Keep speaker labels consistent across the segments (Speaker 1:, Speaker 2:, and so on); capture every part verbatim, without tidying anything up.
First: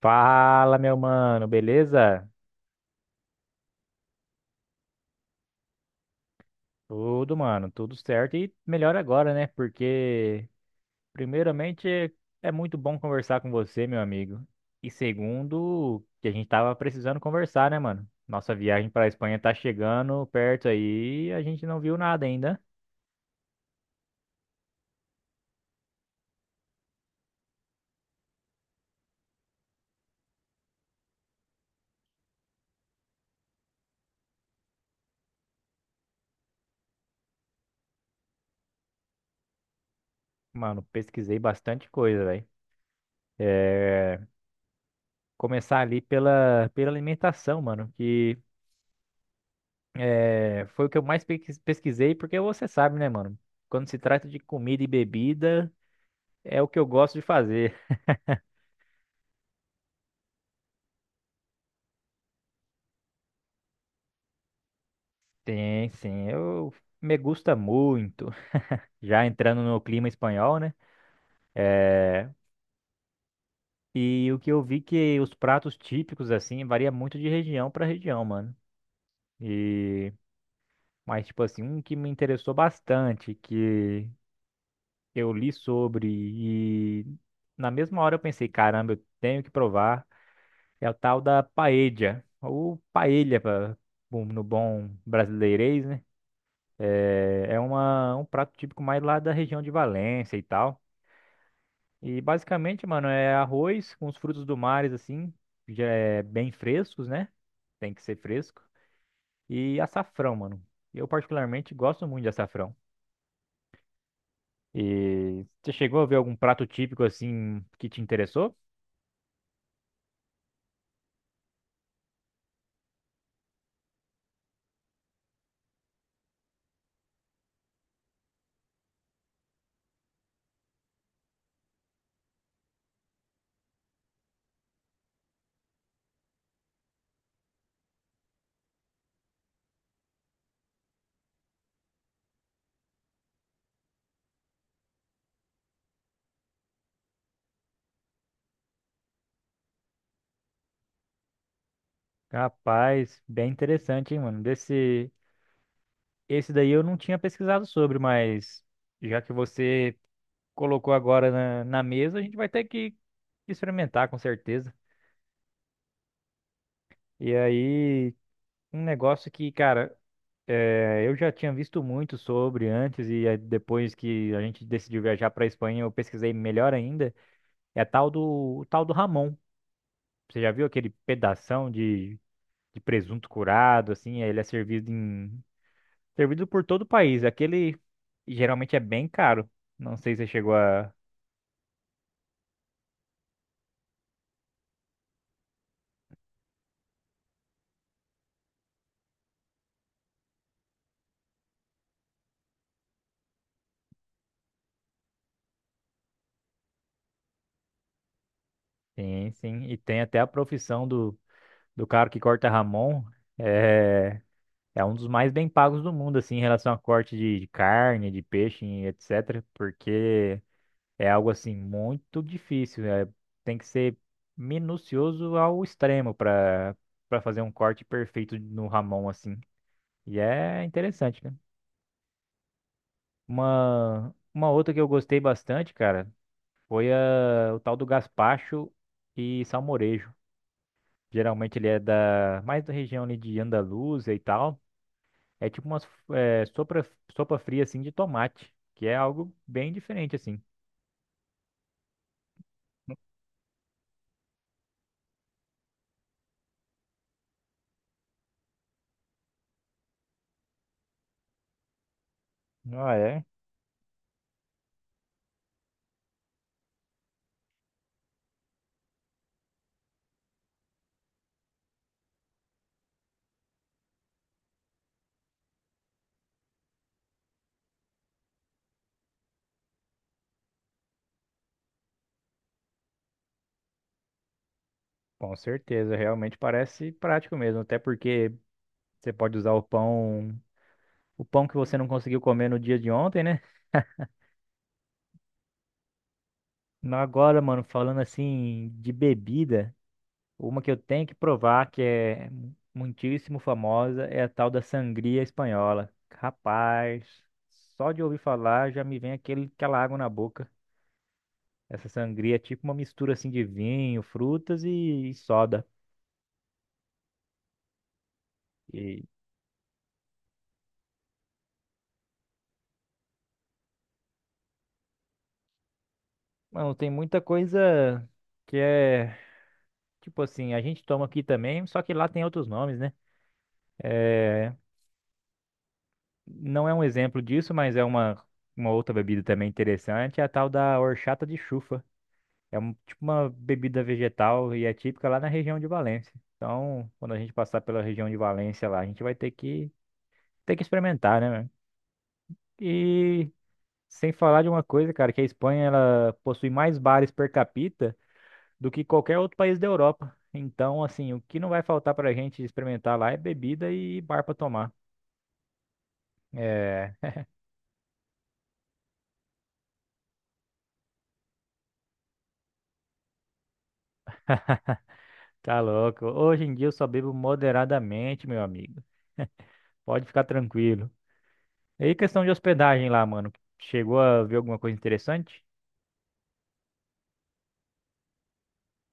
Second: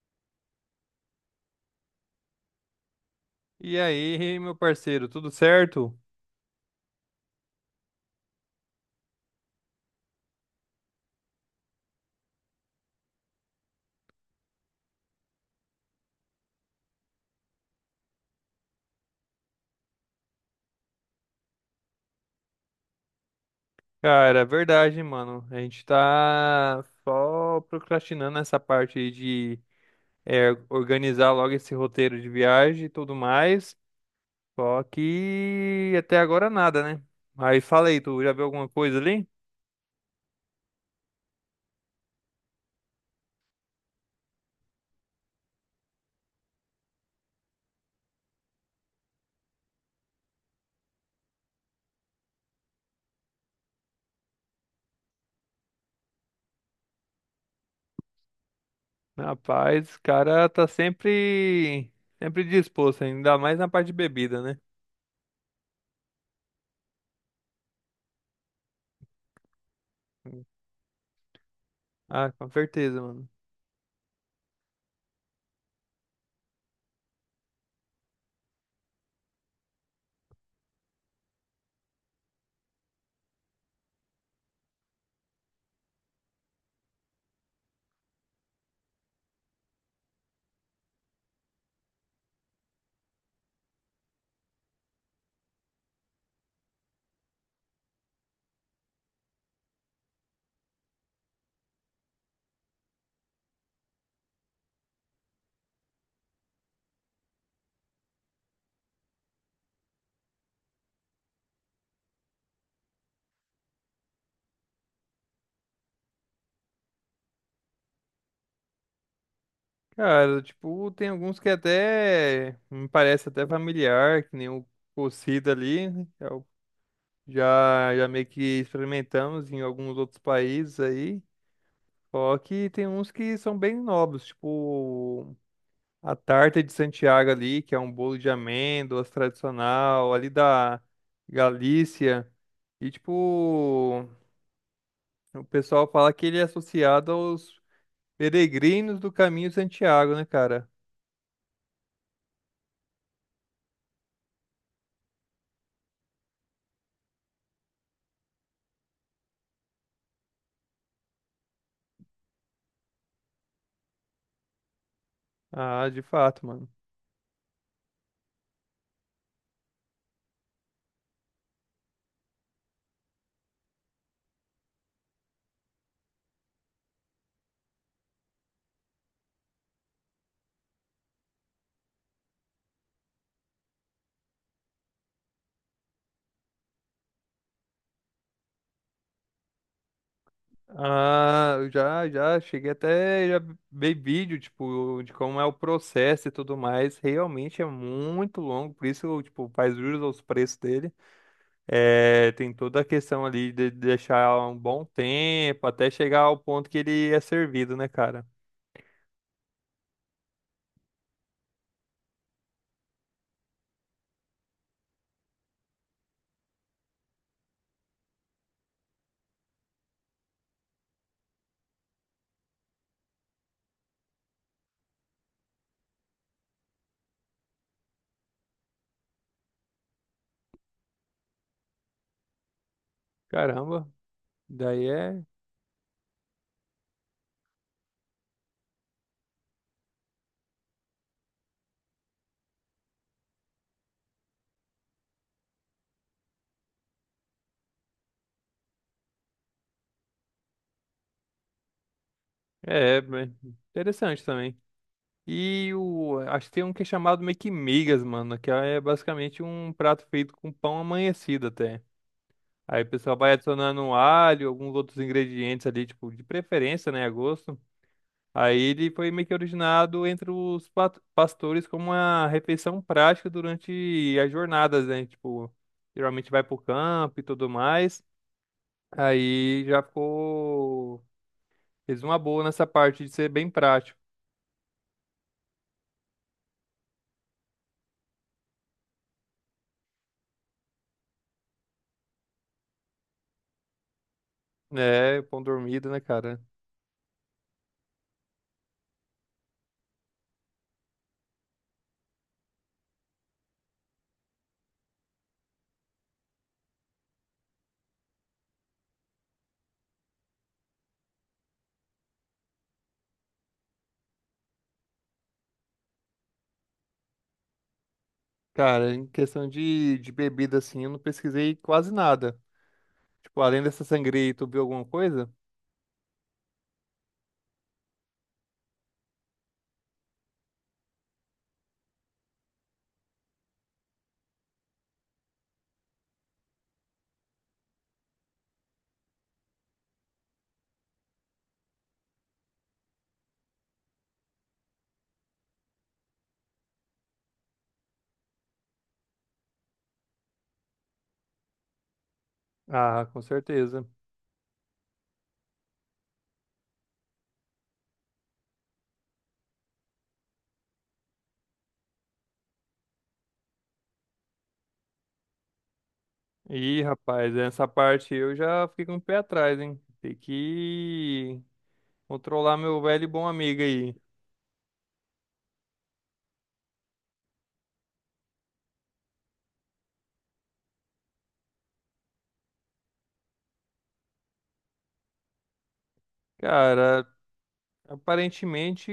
Speaker 1: Fala, meu mano, beleza?
Speaker 2: E aí, meu parceiro, tudo certo?
Speaker 1: Tudo, mano, tudo certo e melhor agora, né? Porque, primeiramente, é é muito bom conversar com você, meu amigo. E segundo, que a gente tava precisando conversar, né, mano? Nossa viagem pra Espanha tá chegando perto aí, e a gente não viu nada ainda.
Speaker 2: Cara, é verdade, mano. A gente tá só procrastinando essa parte aí de é, organizar logo esse roteiro de viagem e tudo mais. Só que até agora nada, né? Mas fala aí, tu já viu alguma coisa ali?
Speaker 1: Mano, pesquisei bastante coisa, velho. É, Começar ali pela, pela alimentação, mano, que É, foi o que eu mais pequis- pesquisei, porque você sabe, né, mano? Quando se trata de comida e bebida, é o que eu gosto de fazer.
Speaker 2: Rapaz, o cara tá sempre, sempre disposto, ainda mais na parte de bebida, né?
Speaker 1: Tem, sim, eu me gusta muito. Já entrando no clima espanhol, né? É,
Speaker 2: Ah, com certeza, mano.
Speaker 1: e o que eu vi que os pratos típicos, assim, varia muito de região para região, mano. E, mas, tipo assim, um que me interessou bastante, que eu li sobre e na mesma hora eu pensei, caramba, eu tenho que provar. É o tal da paella, ou paella pra, bom, no bom brasileirês, né? É, é uma, um prato típico mais lá da região de Valência e tal. E basicamente, mano, é arroz com os frutos do mar, assim, já é bem frescos, né? Tem que ser fresco. E açafrão, mano. Eu particularmente gosto muito de açafrão. E você chegou a ver algum prato típico assim que te interessou?
Speaker 2: Cara, tipo, tem alguns que até me parece até familiar, que nem o cocido ali, né? É Já, já meio que experimentamos em alguns outros países aí. Só que tem uns que são bem novos, tipo a tarta de Santiago ali, que é um bolo de amêndoas tradicional, ali da Galícia. E tipo, o pessoal fala que ele é associado aos peregrinos do Caminho de Santiago, né, cara?
Speaker 1: Rapaz, bem interessante, hein, mano? Desse. Esse daí eu não tinha pesquisado sobre, mas já que você colocou agora na, na mesa, a gente vai ter que experimentar com certeza.
Speaker 2: Ah, de fato, mano.
Speaker 1: E aí, um negócio que, cara, eh, eu já tinha visto muito sobre antes, e aí depois que a gente decidiu viajar pra Espanha, eu pesquisei melhor ainda, é a tal do, o tal do Ramon. Você já viu aquele pedação de, de presunto curado, assim, ele é servido em, servido por todo o país. Aquele geralmente é bem caro. Não sei se você chegou a.
Speaker 2: Ah, eu já, já cheguei até, já vi vídeo, tipo, de como é o processo e tudo mais. Realmente é muito longo, por isso, tipo, faz jus aos preços dele. É, tem toda a questão ali de deixar um bom tempo até chegar ao ponto que ele é servido, né, cara?
Speaker 1: Sim, sim. E tem até a profissão do, do cara que corta Ramon. É, é um dos mais bem pagos do mundo, assim, em relação a corte de, de carne, de peixe, e et cetera. Porque é algo, assim, muito difícil. É, tem que ser minucioso ao extremo para para fazer um corte perfeito no Ramon, assim. E é interessante, né?
Speaker 2: Caramba,
Speaker 1: Uma, uma outra que eu
Speaker 2: daí
Speaker 1: gostei
Speaker 2: é,
Speaker 1: bastante, cara, foi a, o tal do gaspacho e salmorejo. Geralmente ele é da mais da região ali de Andaluzia e tal. É tipo uma sopa, sopa fria assim de tomate, que é algo bem diferente assim.
Speaker 2: é, bem interessante também. E o, acho que tem um que é chamado meio que migas, mano, que é basicamente um prato feito com pão amanhecido até. Aí o
Speaker 1: Ah,
Speaker 2: pessoal
Speaker 1: é?
Speaker 2: vai adicionando um alho, alguns outros ingredientes ali, tipo, de preferência, né, a gosto. Aí ele foi meio que originado entre os pat- pastores como uma refeição prática durante as jornadas, né? Tipo, geralmente vai pro campo e tudo mais. Aí já ficou... Fez uma boa nessa parte de ser bem prático,
Speaker 1: Com certeza, realmente parece prático mesmo, até porque você pode usar o pão, o pão que você não conseguiu comer no dia de ontem, né?
Speaker 2: né? Pão dormido, né, cara?
Speaker 1: Mas Agora, mano, falando assim de bebida, Uma que eu tenho que provar que é muitíssimo famosa é a tal da sangria espanhola. Rapaz, só de ouvir falar já me vem aquele, aquela água na boca. Essa sangria é tipo uma mistura assim de vinho, frutas e soda.
Speaker 2: Cara,
Speaker 1: E,
Speaker 2: em questão de, de bebida, assim, eu não pesquisei quase nada. Tipo, além dessa sangria, tu viu alguma coisa?
Speaker 1: mano, tem muita coisa que é tipo assim, a gente toma aqui também, só que lá tem outros nomes, né? É, não é um exemplo disso, mas é uma, uma outra bebida também interessante, é a tal da horchata de chufa. É um, tipo uma bebida vegetal e é típica lá na região de Valência. Então, quando a gente passar pela região de Valência lá, a gente vai ter que ter que experimentar, né, mano?
Speaker 2: Ah, com
Speaker 1: E
Speaker 2: certeza.
Speaker 1: sem falar de uma coisa, cara, que a Espanha ela possui mais bares per capita do que qualquer outro país da Europa. Então, assim, o que não vai faltar pra gente experimentar lá é bebida e bar pra tomar.
Speaker 2: Ih,
Speaker 1: É,
Speaker 2: rapaz, essa parte eu já fiquei com o pé atrás, hein? Tem que controlar meu velho e bom amigo aí.
Speaker 1: tá louco. Hoje em dia eu só bebo moderadamente, meu amigo. Pode ficar tranquilo. E aí, questão de hospedagem lá, mano. Chegou a ver alguma coisa interessante?
Speaker 2: Cara, aparentemente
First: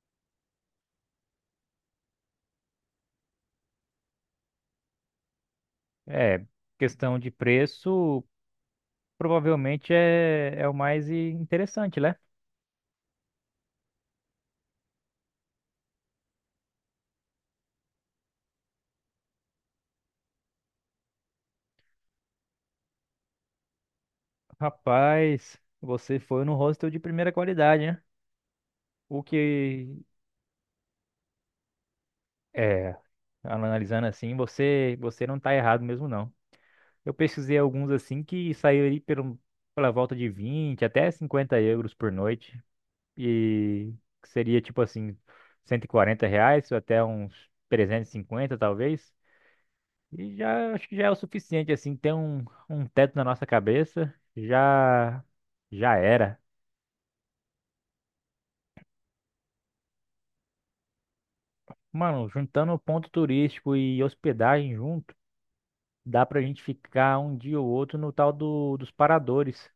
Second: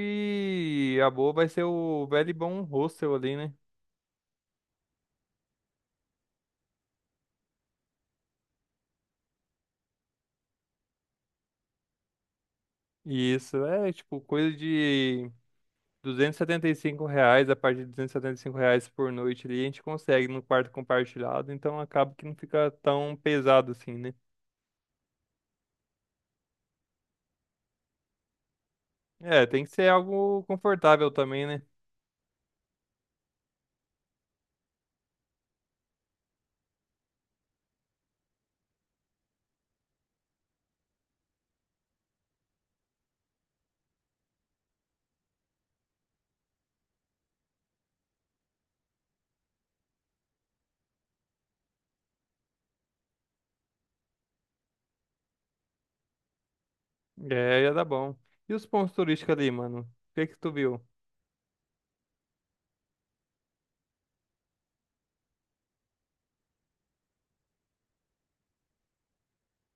Speaker 2: a boa vai ser o velho e bom hostel ali, né?
Speaker 1: É, questão de preço, provavelmente é, é o mais i- interessante, né?
Speaker 2: E isso é tipo coisa de duzentos e setenta e cinco reais, a partir de duzentos e setenta e cinco reais por noite ali, a gente consegue no quarto compartilhado, então acaba que não fica tão pesado assim, né?
Speaker 1: Rapaz, você foi no hostel de primeira qualidade, né? O
Speaker 2: É, tem que ser
Speaker 1: que
Speaker 2: algo confortável também, né?
Speaker 1: é, analisando assim, você você não tá errado mesmo não. Eu pesquisei alguns assim que saíram ali pelo, pela volta de vinte até cinquenta euros por noite e que seria tipo assim cento e quarenta reais até uns trezentos e cinquenta talvez. E já acho que já é o suficiente, assim, ter um, um teto na nossa cabeça, já já era.
Speaker 2: É, ia dar bom. E os pontos turísticos ali, mano? O que que tu viu?
Speaker 1: Mano, juntando o ponto turístico e hospedagem junto, dá pra gente ficar um dia ou outro no tal do, dos paradores,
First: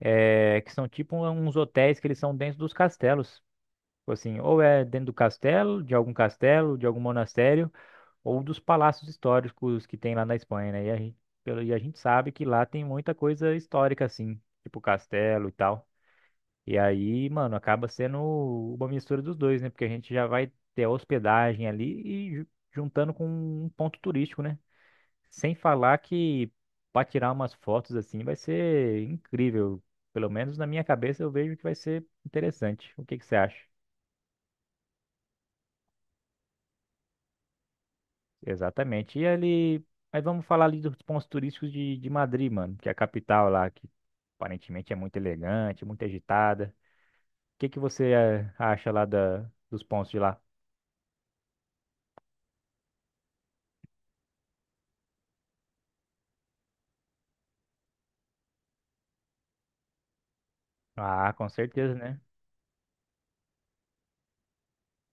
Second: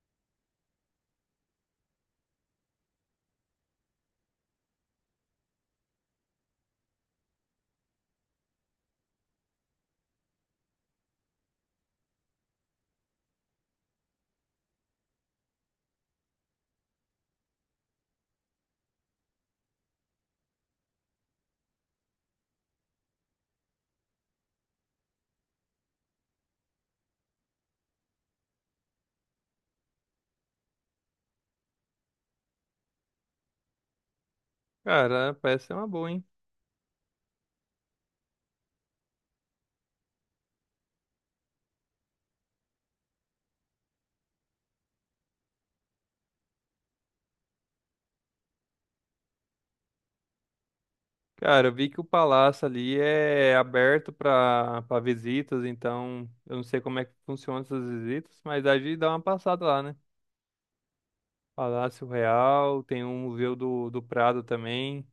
Speaker 1: é, que são tipo um, uns hotéis que eles são dentro dos castelos. Tipo assim, ou é dentro do castelo, de algum castelo, de algum monastério, ou dos palácios históricos que tem lá na Espanha, né? E a gente, pelo- e a gente sabe que lá tem muita coisa histórica, assim, tipo castelo e tal. E aí, mano, acaba sendo uma mistura dos dois, né? Porque a gente já vai ter a hospedagem ali e ju- juntando com um ponto turístico, né? Sem falar que para tirar umas fotos assim vai ser incrível. Pelo menos na minha cabeça eu vejo que vai ser interessante. O que que você acha?
Speaker 2: Cara, parece ser uma boa, hein?
Speaker 1: Exatamente. E ali, mas vamos falar ali dos pontos turísticos de, de Madrid, mano, que é a capital lá, que aparentemente é muito elegante, muito agitada. O que que você eh, acha lá da, dos pontos de lá?
Speaker 2: Cara, eu vi que o palácio ali é aberto pra, para visitas, então eu não sei como é que funcionam essas visitas, mas a gente dá uma passada lá, né?
Speaker 1: Ah, com certeza,
Speaker 2: Palácio
Speaker 1: né?
Speaker 2: Real, tem um museu do, do Prado também,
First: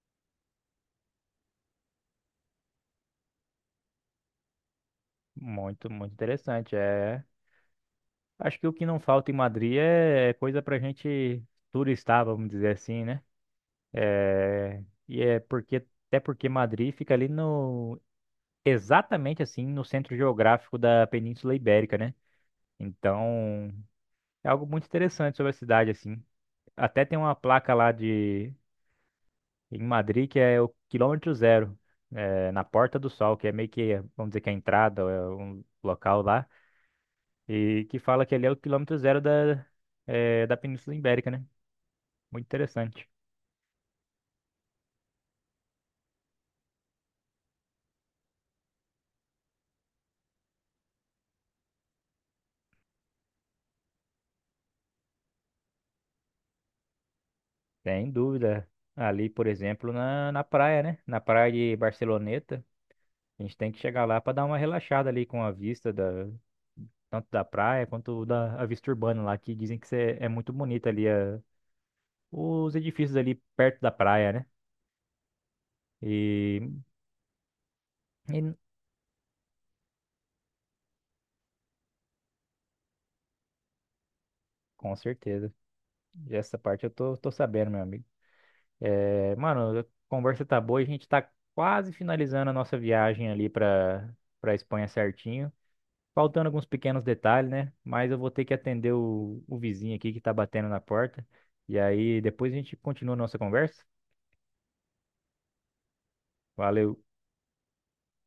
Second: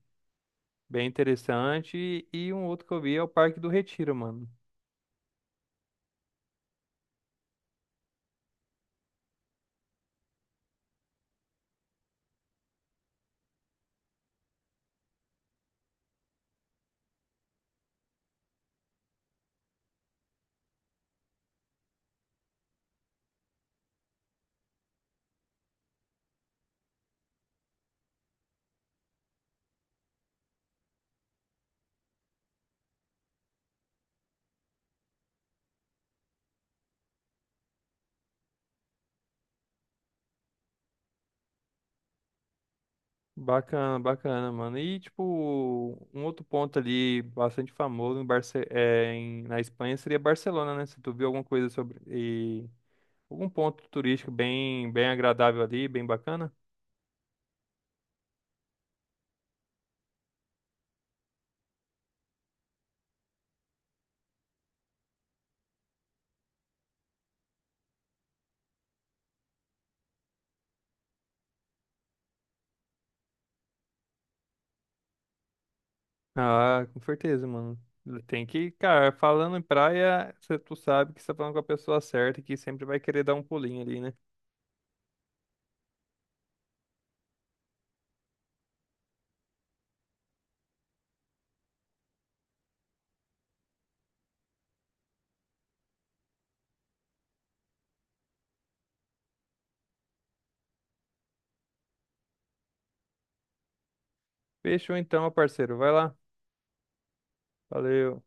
Speaker 2: bem interessante, e um outro que eu vi é o Parque do Retiro, mano.
Speaker 1: Muito, muito interessante. É, acho que o que não falta em Madrid é é coisa pra gente turistar, vamos dizer assim, né? É, e é porque Até porque Madrid fica ali no exatamente assim no centro geográfico da Península Ibérica, né? Então, é algo muito interessante sobre a cidade assim. Até tem uma placa lá de em Madrid que é o quilômetro zero, é, na Porta do Sol, que é meio que, vamos dizer que é a entrada, é um local lá e que fala que ali é o quilômetro zero da, eh, da Península Ibérica, né? Muito interessante.
Speaker 2: Bacana, bacana, mano. E, tipo, um outro ponto ali bastante famoso em Barce é, em- na Espanha seria Barcelona, né? Se tu viu alguma coisa sobre. E, algum ponto turístico bem, bem agradável ali, bem bacana.
Speaker 1: Sem dúvida. Ali, por exemplo, na, na praia, né? Na praia de Barceloneta, a gente tem que chegar lá para dar uma relaxada ali com a vista da, tanto da praia quanto da a vista urbana lá, que dizem que cê- é muito bonita ali a, os edifícios ali perto da praia, né? E,
Speaker 2: Ah, com certeza, mano. Tem
Speaker 1: e
Speaker 2: que, cara, falando em praia, cê- tu sabe que você tá falando com a pessoa certa e que sempre vai querer dar um pulinho ali, né?
Speaker 1: com certeza. E essa parte eu tô, tô sabendo, meu amigo. É, mano, a conversa tá boa, e a gente tá quase finalizando a nossa viagem ali pra, pra Espanha certinho. Faltando alguns pequenos detalhes, né? Mas eu vou ter que atender o, o vizinho aqui que tá batendo na porta. E aí depois a gente continua a nossa conversa.
Speaker 2: Fechou então, meu parceiro. Vai lá.
Speaker 1: Valeu.
Speaker 2: Valeu.